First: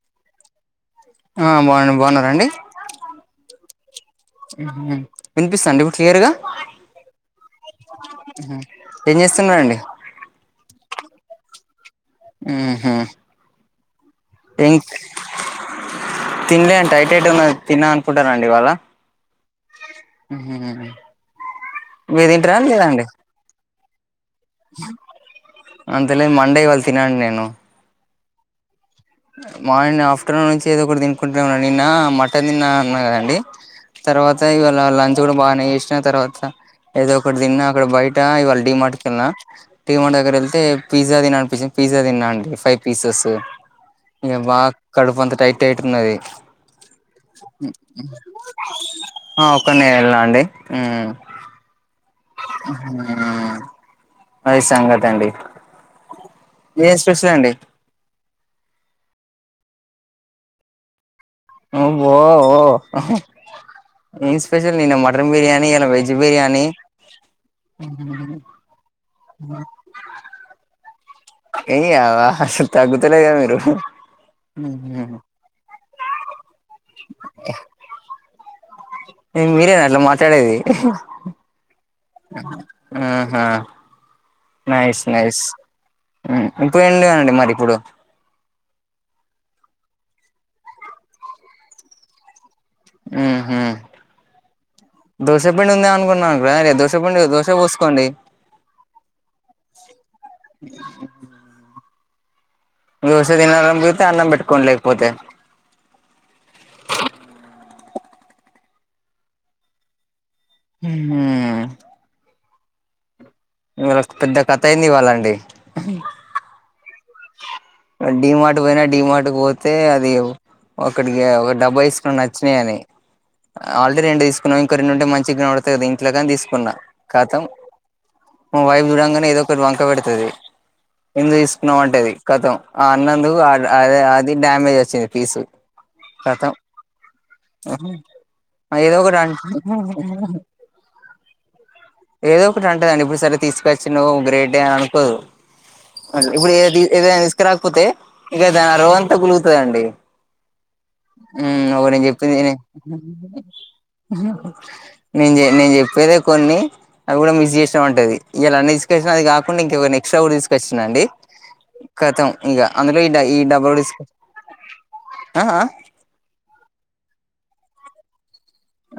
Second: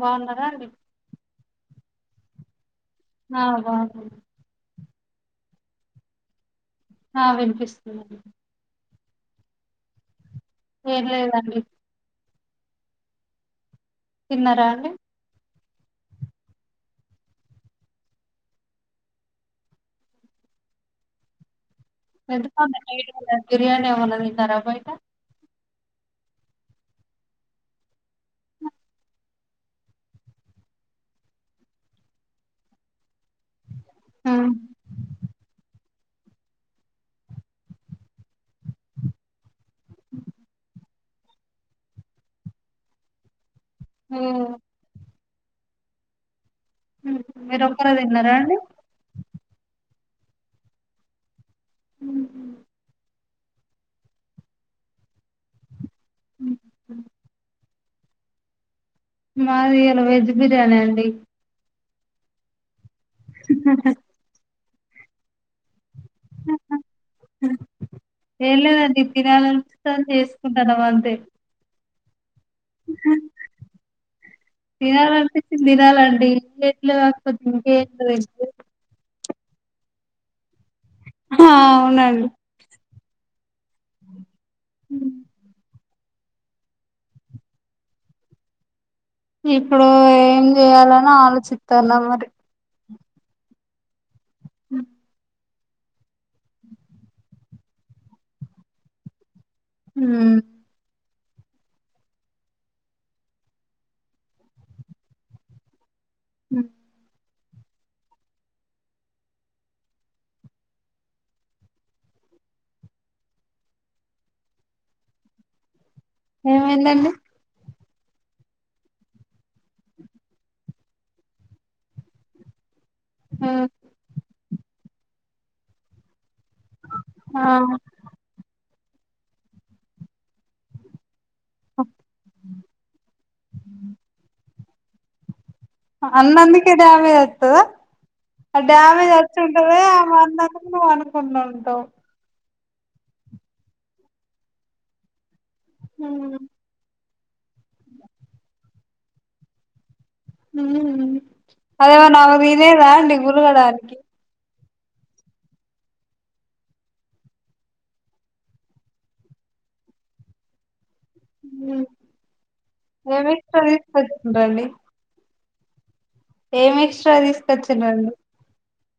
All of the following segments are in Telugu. బాగున్నారా అండి ఆ బావున్నాం బాగున్నారా అండి అ బావున్నాం ఉహుమ్ వినిపిస్తాందా ఇప్పుడు క్లియర్గా ఆ వినిపిస్తుందండి అహుమ్ ఏం చేస్తున్నరాండి ఏం లేదండి ఉహుమ్ తిన్నారా ట్యాంగ్స్ అండి తినలే అంటడి టైట్ హెడ్ ఉన్న తిన్నా అనుకుంటారండి ఇవాళ ఉహుమ్ మీది ఇంటి రాని ఎందుకంత లేదాండి లేట్ గా బిర్యానీ వుంది తింటారా అంతలే మండే ఇవళ్ళ తినను నేను మార్నింగ్ ఆఫ్టర్నూన్ నుంచి ఏదో ఒకటి తినుకుంటున్నాన్నా నిన్న మటన్ తిన్నా అన్నా కదండి తర్వాత ఉమ్. ఇవాళ లంచ్ కూడా బాగానే వచ్చిన తర్వాత ఏదో ఒకటి తిన్నా అక్కడ బయట ఇవాళ డీమార్ట్కి వెళ్ళిన టీమార్ట్ దగ్గర వెళ్తే పిజ్జా తిన్నా అనిపించింది పిజ్జా తన్నాండి ఫైవ్ పీసెస్ ఇక ఉమ్. బాగా కడుపు అంత టైట్ టైట్ గా ఉన్నది ఉమ్. మీరు ఒక్కరే తిన్నారా అండి ఆ ఒక్క నేను వెళ్నా అండి ఉమ్ అమ్ ఉహుమ్ అది సంగతి అండి ఏం స్పెషల్ అండి మాది ఇయాళ వెజ్ బిర్యానీ అండి అబ్బో ఓ హ ఇన్ స్పెషల్ నిన్న మటన్ బిర్యానీ ఇయాలా వెజ్ బిర్యానీ ఎం లేదు అండి తినాలి అనిపిస్తుంది చేసుకుంటాడాం అంతే యే నీ అవ్వ అసలు తగతలేగ మీరు తినాలి అనిపించింది తినాలండి ఇంకేంలు కాకపోతే ఇంకేందు ఇంగ మీరేనా అట్లా మాట్లాడేది ఆ అవునండి ఆహా నైస్ నైస్ ఉమ్ ఇప్పుడు ఏంటి అండి మరి ఇప్పుడు ఇప్పుడు ఏం చేయాలని ఆలోచిస్తున్నా మరి ఉహుమ్ దోస దోశపిండి ఉంది అనుకున్నాను రే దోశ పండి దోశ పోసుకోండి హుమ్ దోశ తినాలని లేకపోతే అన్నం పెట్టుకోండి లేకపోతే హమ్ హుమ్ ఇవాళ ఒక పెద్ద కథ అయింది ఇవాళండి ఏమైందండి డి మార్ట్ పోయినా డి మార్ట్ కు పోతే అది ఒకడికి ఒక డబ్బా తీసుకున్న నచ్చినాయి అని ఆల్రెడీ రెండు తీసుకున్నాం ఇంకో రెండుంటే మంచి కనబడతుంది కదా ఇంట్లో కాని తీసుకున్నా ఆ ఖతం మా వైఫ్ చూడంగానే ఏదోకటి వంక పెడతది ఎందు తీసుకున్నావ్ అన్ అంటది కతం ఆ అన్నందుకు అ అది డ్యామేజ్ వచ్చింది పీసు కతం అన్నందుకే డ్యామేజ్ వత్తదా ఏదో డ్యామేజ్ ఒకటి వచ్చి అంట ఉంటదా ఆమె అన్నందుకు నువ్వు అనుకుండా ఉంటవ్ ఏదో ఒకటి అంటదండి ఇప్పుడు సరే తీసుకొచ్చినవ్ గ్రేట్ యే అనుకోదు ఇప్పుడు ఏదైనా తీసుకరాకపోతే ఇంక తను ఆరోజంతా కులుకుతాదండి ఊ అవు నేను అదేమన్నా చెప్పేది ఆమె వినే తినేదా అండి గులగడానికి నేన్ నేన్ చెప్పేదే కొన్ని అది కూడా మిస్ చేసినావంటది ఈయాల అన్ని తీసుకొచ్చిన అది కాకుండా ఇంక ఎక్స్ట్రా కూడా తీసుకొచ్చిన అండి ఊ కతం ఇంగ అందులో ఈ డబుల్ డిస్ తీసుకొచ్చిండ్రండి ఆ ఆ ఏం ఎక్స్ట్రా తీసుకొచ్చిరుఆళ్ళు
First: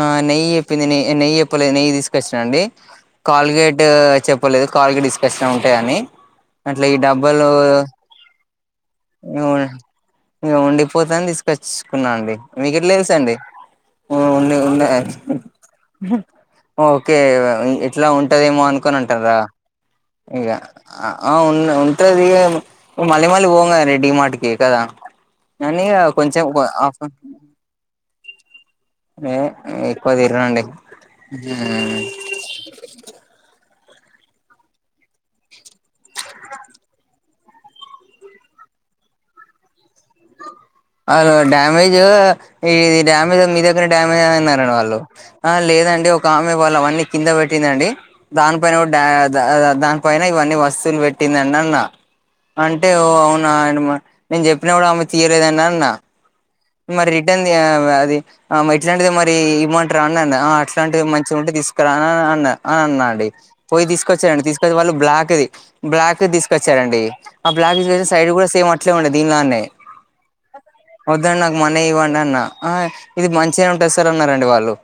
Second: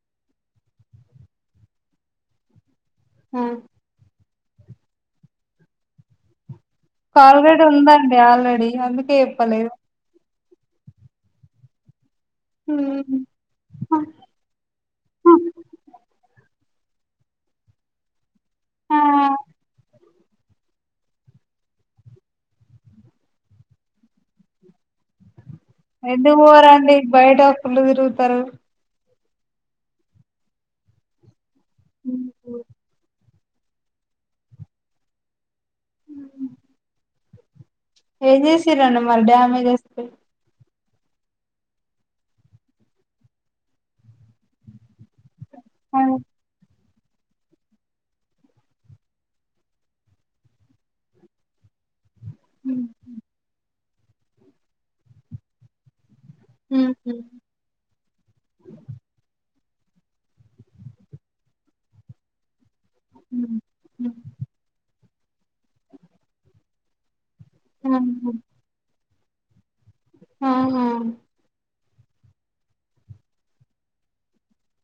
ఆ నెయ్యి చెప్పింది నెయి నెయ్యి ఎప్పలేదు నెయ్యి తీసుకొచ్చినాండి కాల్గేట్ చెప్పలేదు కాల్గేట్ తీసుకొచ్చినా ఉంటాయని అట్లా ఈ డబ్బలు కాల్గేట్ ఉందండి ఆల్రెడీ అందుకే చెప్పలేదు ఏమ్ ఉండిపోతాయని తీసుకొచ్చుకున్నా అండి మీకేట్లా తెలుసండి నీకున్నాయ్ ఓకే ఇట్లా ఉంటదేమో ఆ అనుకోని అంటారా ఇగ ఆ ఉన్ ఉంటది మళ్ళీ మళ్ళీ పోము కదా రెడిమార్ట్కి కదా కానీ ఎందుకు కొంచెం పోరండి బయట ఫుల్లుగా తిరుగుతరు మేం ఎక్కువ తిరగనండి ఊ ఉ ఉ ఏం చేసిరండి మరి డ్యామేజ్ వస్ వాళ్ళు డ్యామేజ్ ఇది డ్యామేజ్ మీ దగ్గర డ్యామేజ్ అయ్యిందన్నడు వాళ్ళు ఆ లేదండి ఒక ఆమె వాళ్ళవన్నీ కింద పెట్టిందండి దానిపైన కూడా దానిపైన ఇవన్నీ వస్తువులు పెట్టిందండన్న అంటే ఓ అవునా ఆయన నేను చెప్పినా కూడా ఆమె తీయలేదండి అన్న మరి రిటర్న్ది అది ఆ ఇట్లాంటిది మరి ఇమంటరా అన్నా అంది అట్లాంటి మంచిగా ఉంటే తీసుకురా అన్నా అని అన్నడి పోయి తీసుకొచ్చారండి తీసుకొచ్చి వాళ్ళు బ్లాక్ బ్లాక్ ది తీసుకొచ్చారండి ఆ బ్లాక్ ది సైడ్ కూడా సేమ్ అట్లే ఉండే దీనిలానే ఆహా ఇదండి నాకు మానీ ఇవ్వండి అన్నా ఇది మంచిగానే ఉంటది సారు అన్నారండి వాళ్ళు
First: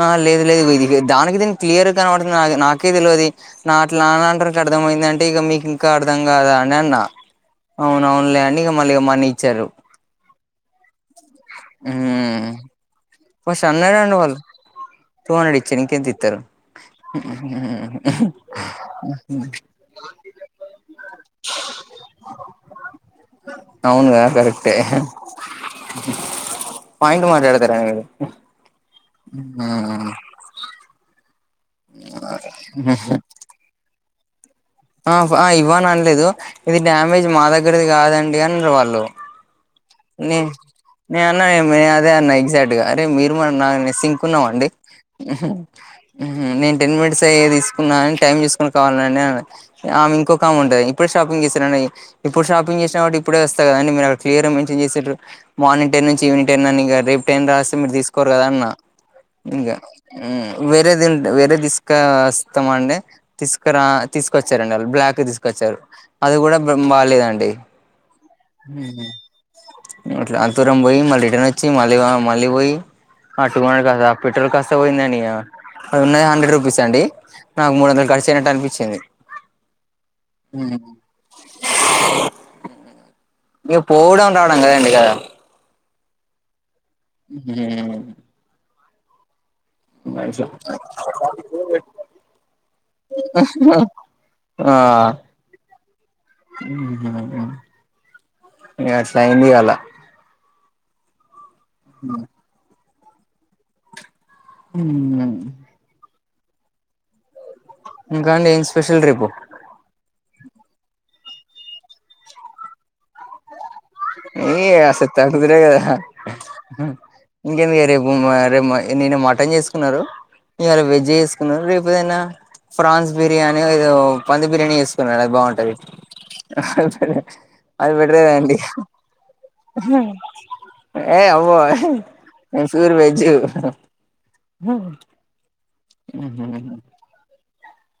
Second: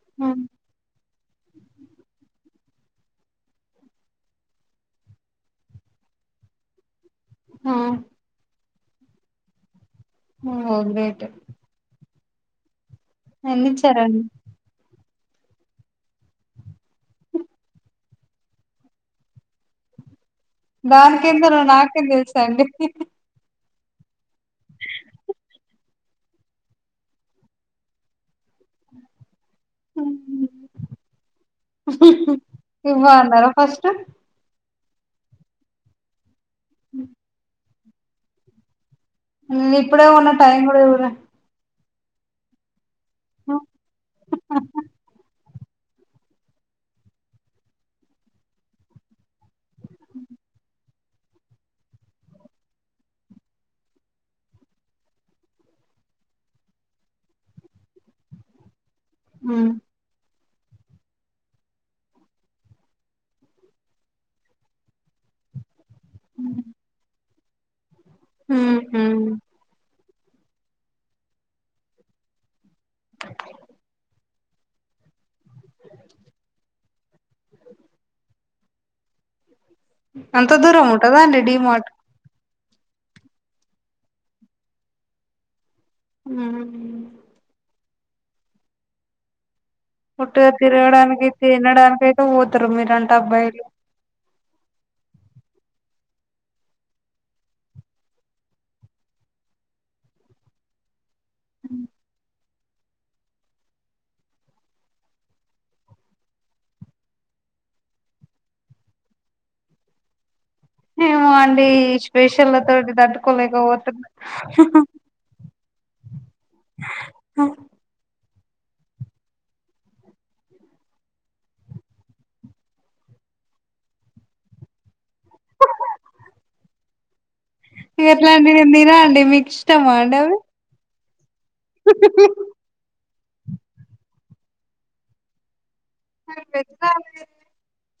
ఆ లేదు లేదు ఇదిగో ఇది దానికి దీనికి క్లియర్ గా కనబడుతుంది నా నాకే తెల్వది నాట్ నాలాంటోళ్ళకే అర్థమయిందంటే ఇక మీకింకా అర్థం కాదా అండి అన్నా అవునవునులే అని ఇగ మళ్ళీ మని ఇచ్చారు హో గ్రేట్ యే ఊ ఫస్ట్ ఎన్ని అన్నారండీ ఇచ్చారండి వాళ్ళు టూ హండ్రెడ్ ఇచ్చిరు ఇంకెంతితారు దానికెందరో నాకేం తెలుసండి అవునుగా కరెక్ట్ యే పాయింట్ మాట్లాడతారండి మీరు ఆ ఇమబాగున్నారా ఫస్ట్, ఆ ఇవ్వని అనలేదు ఇది డ్యామేజ్ మా దగ్గరది కాదండి అన్నారు వాళ్ళు, ఇప్పుడే ఉన్న టైం కూడా ఇవర, అన్నే అదే అన్నా ఎగ్జాక్ట్గా అరే మీరు మన నా నెస్ సింకున్నామండి. నేను టెన్ మినిట్స్ అయ్య తీసుకున్నాను అని టైం తీసుకుొని కావాలండి అ ఆమె ఇంకొక ఆమ్ ఉంటాయి ఇప్పుడు షాపింగ్ చేసారడి, ఇప్పుడు షాపింగ్ చేిన వా ఇప్పుే వస్తా కదం మీరు అడ్లియర్ సారు మార్నింగ్ టైన్ నుంచి ఈవిెనింగ్ టైన్ అని రేపు టైన్ రాస్తే మీరు తీసుకోరు కదా అన్న, ఇకా హ్మ్ వేరే దిం వేరే దిస్క వస్తస్తామండే, తీసుకురా తీసుకొచ్చారంండి వాళ్ళు బ్లాక్ తీసుకొచ్చారు. అది కూడా బెమ్ బాలలేదండి. ఉ అట్ అంతూరం పోయి మళ్ళీ రిటర్న్ వచ్చి మళ్ళీ మళ్ళీ పోయి. ప పెట్రోల్ కాస్త పోయిందిని. అది ఉన్నది హండ్రెడ్ రూపీస్ అండి నాకు మూడు వందలు ఖరచుయినట్టు అనిపించింది. అంత దూరం ఉంటుందా అండి డిీ మార్ట్, ఇక పోవడం రావడం కదండి కద, ఉ హ ఉట్టిగా తిరగడానికి తినడానికి అయితే పోతారు మీరంటే అబ్బాయిలు [unintelligible] ఆ ఇసైంది వాాల [unintelligible] ఉ ఇంకా అే ఏం స్పెషల్ ట్రిప్పు, ఏమో అండి స్పెషల్ తోటి దట్టుకోలేకపోచ్చ, ఏయ అసతి అది్రేదా ఇకెంద గర, మార్ నిన్న మటన్ చేసుకున్నారు ఇవాళ వెజ్ చేసుకున్నారు రేపు ఏదైనా, ఫ్రాన్స్ బిర్యానీ ఏదో పంది బిర్యానీ వేసుకున్నా అది బాగుంటది. అది బెటర్ దా ఎట్లాంటివి అండి, నేను తిన అండి మిక్స్, ఏ అవో ఎహ్, వన్స్ పూర్వేజ్,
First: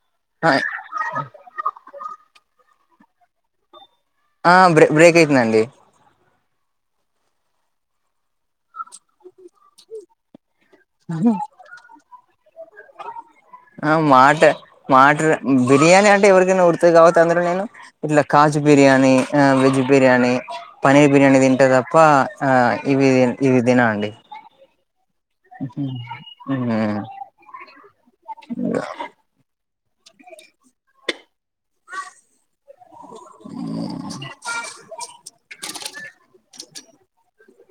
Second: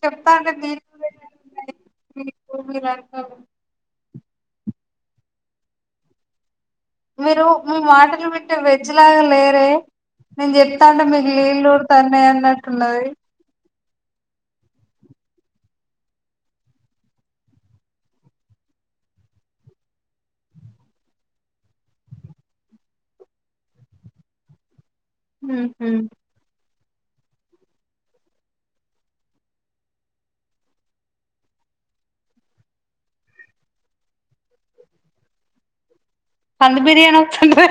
చెప్తా అండి మీ మీరు అ [unintelligible] మీకు మీవారుకో, హ బ్రే బ్రేక్ అవుతుందండి. మీరు మీ మాటలు విట్టే వెజ్ లాగా లేరే, నేను చెప్తాంట మీకు ని ళ్వు రుతనే అన్నట్టున్నది. ఆ మాట మాట బిర్యానీ అంటే ఎవరికైనా ఉరుతుంది కాబతేటి అందులో నేను, ఇట్లా కాజ్ బిర్యానీ వెజ్ బిర్యానీ, పనీర్ బిర్యానీ తింటే తప్ప ఇవి ఇవి తిన అండి. [unintelligible] [inaudible] పంది బిర్యానీ వచ్చంది.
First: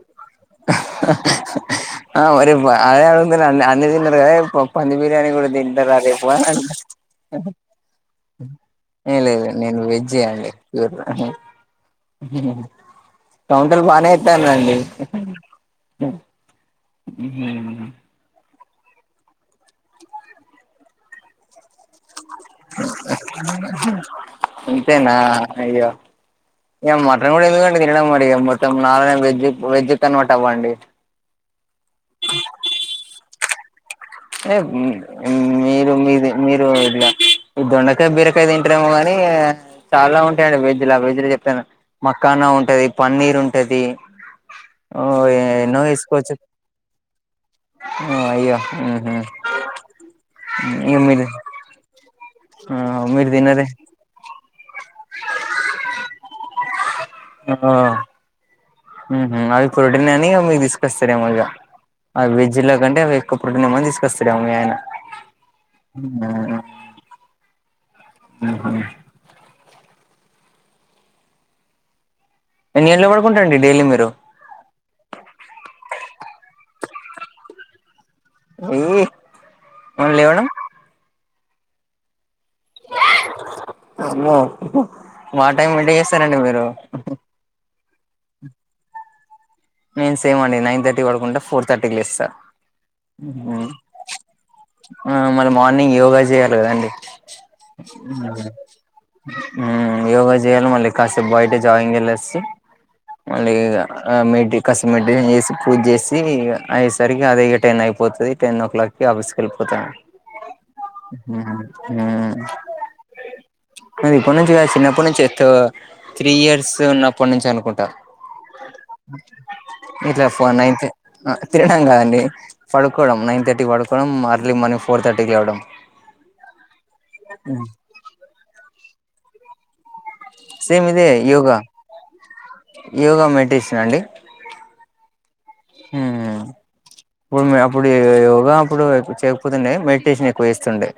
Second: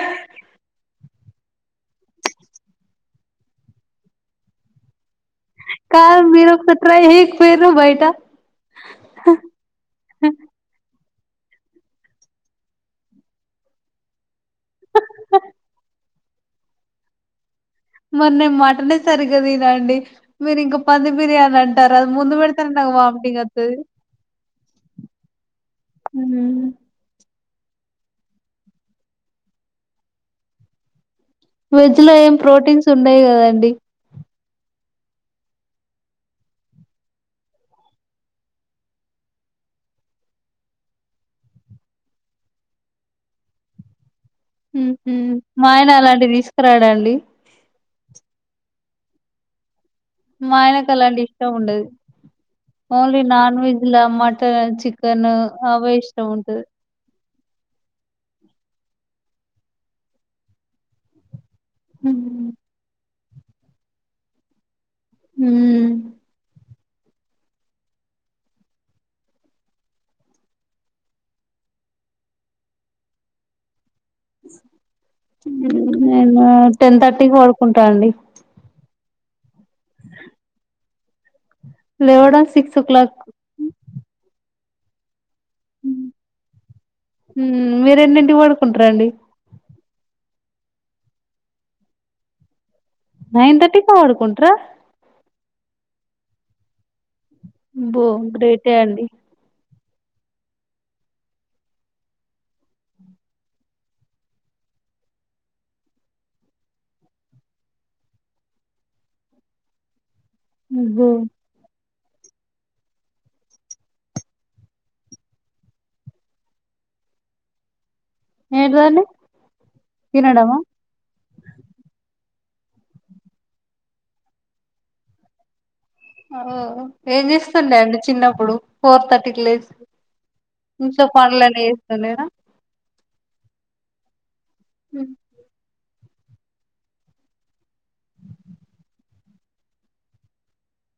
ఆ అే అన్ని త అదే పంది బిర్యానీి కూడా తండి లేదా కాదు రివ్వాన్ మీరు ఒకసారి ట్రై ఉ చేయకపోయిర్రు బయట ఏ లేదు నేను వెజ్జే అండి ప్యూర్ గ అహ్ కౌంటర్ బానే ఇత్తందండి ఉ హూ మర్ నే మటనే సరిగ్గ దినా అండి మీరింకా పంది బిర్యాన్ అండ్ టార్ అది ముందు పెడుతనే నక్ వామిటింగ్ ఒత్తది ఇంతేనా అయ్యో ఏంమర్ [unintelligible] తినడం మడి గ మొత్తం నాలునే వెజ్ వెజ్ కన్వర్ట్ అవ్వండి వెజ్ లో ఏం ప్రోటీన్స్ ఉండయ్ గదండి ఎ వుంద్ ఇమ్మీరు మీది మీరు ఇదిలా ఇ దొండకాయ్ బీరకాయ్ తింటారేమో గాని చాలా ఉంటాయండి వెజ్ లా వెజ్ ల చెప్తాన మక్కానా ఉంటది పన్నీర్ ఉంటది ఉ ఓ హ్ మా ఆయన అలాంటివి తీసుకురాడండి ఓ అయ్యో ఉహు మాయనక్ అలాంటివిష్టం ఉండదు ఆ ఓన్లీ మీరు నాన్ తినరే వెజ్ లా మటా చికెన్ అవే ఇష్టం ఉంటది అ ఆ ఉహు అవి ప్రోటీన్ అని ఇగ మీక్ తీసుకోస్తరేమో ఇగ అ ఉమ్ వెజ్ ల గంటే అవ్ ఎక్కువ ప్రోటీన్ ఏమో తీసుకోస్తాడ్ ఏం మీ ఆయన ఉమ్మా ఉహు ఎన్ని గంట్ల పడుకుంటరండి డైలీ మీరు ఉ ఉ నేనూ టెన్ థర్టీక్ పడుకుంటా అండి ఈ మళ్ లేవడం లేవడం సిక్స్ ఓ క్లాక్ అమ్మో మా టైం మెంట చేస్తారండి మీరు ఉమ్మ్మ్ మీరేన్నింటిక్ వడుకుంటరండి మేమ్ సేమండి నైన్ థర్టీక్ వడుకుంట ఫోర్ థర్టీక్ లేస్తా నైన్ థర్టీక అడుకుంటరా ఆ మళ్ళ మార్నింగ్ యోగ జెయాలి గదండీ బ్బో గ్రేటే అండి ఊ యోగ జేయాలి మళ్ళీ కాసేప్ బయట జాగింగ్ ఎల్లేసి మళ్లీ గ అ మీటి క్కసి మెడిటేషన్ చేసి పూజ్ చేసి ఇగ అయేసరి అదే ఇగ టెన్ అయిపోతది టెన్ ఓ క్లాక్ కి ఆవస్ కెళ్ళిపోతా అబ్బో ఉహ్ ఊ నేన్ ఇప్పటి నుంచి గాద్ శిన్నప్పుడ్ నుంచ్ ఎత్త్ త్రీ ఇయర్స్ ఉన్నప్ప నుంచనుకుంటా ఏడిదండి ఇట్లా ఫోన్ నైన్త్ ఆ తిరగడం గాదండీ ఫడుకోడం నైన్ థర్టీక్ వడుకోడం అర్లీ మార్నింగ్ ఫోర్ థర్టీక్ లేవడం అ ఓ ఏం చేస్తుండే అండి చిన్నప్పుడు ఫోర్ థర్టీక్ లేసి సేమ్ ఇంట్లో పనులన్నీ చేస్తుండేనా యోగ మెడిటేషన్ అండి హ్ హూ ప్పుమ్మే అప్పుడే యోగ అప్పుడు ఎప్పు చేయకపోతుండే మెడిటేషన్ ఎక్కువ చేస్తుండే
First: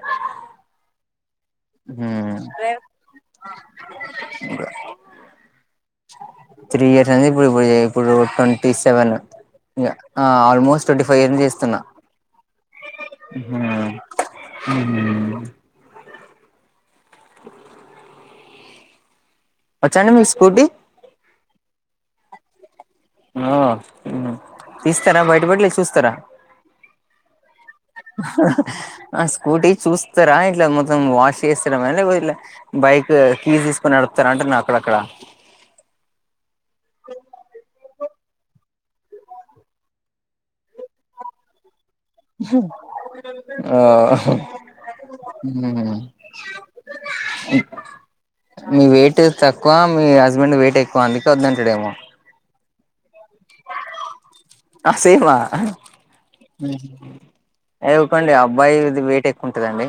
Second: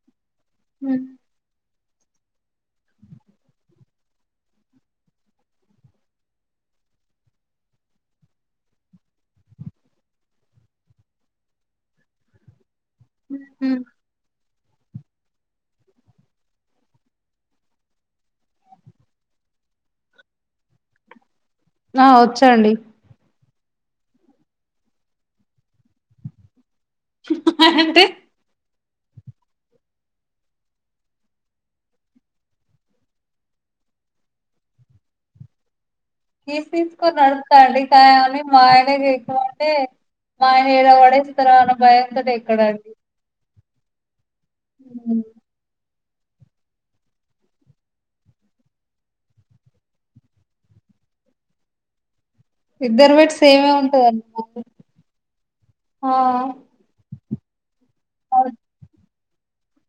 హ్ ఊ రెవ్ మూరే త్రీ ఇయర్స్ అయ్యింది ఇప్పుడు ఇప్పుడే ఇప్పుడూ ట్వంటీ సెవెన్ ఇంగ ఆ ఆల్మోస్ట్ ట్వంటీ ఫైవ్ యర్న్ చేస్తున్నా హ్మ్. ఉహుఊ ఊ వచ్చా అండి మీకు స్కూటీ ఆ వచ్చండి ఆ హు తీస్తరా బయటపడి లేక చూస్తరా అంటే ఆ స్కూటీ చూస్తరా ఇట్లా మొత్తం వాష్ చేస్తరా మల్ల లేకపోతే ఎట్లా బైకూ కీస్ తీసుకొని నడుపుతరా అంటున్నా అక్కడక్కడా కీస్ తీసుకొని నడుపుతా అండి కానీ మా ఆయనకి ఎక్కుమంటే మా ఆయన ఏడపడేసితరో అన్న భయం ఉహు ఆ అహుమ్ ఊ ఇప్ మీ వెయిటూ తక్కువా మీ హస్బెండ్ వెయిటు ఎక్కువా అందుకే వద్దంటడేమో ఇద్దరు వెయిట్ సేమే అనుకోవాలి అ సేమా ఊ ఏ ఊకోండి అబ్బాయిది వెయిట్ ఎక్కువ ఉంటదండి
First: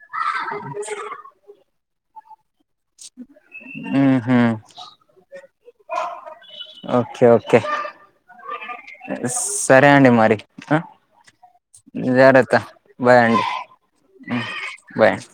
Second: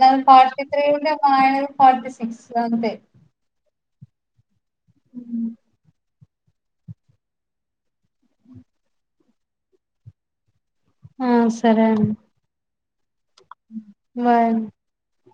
నాది ఫార్టీ త్రీ ఉండే మా ఆయనది ఫార్టీ సిక్స్ అంతే ఊహు ఓకే ఓకే స్సరే అండి మరి ఆ ఆ సరే అండి జారత్త బాయ్ అండి ఉ బాయ్ బాయ్ అండి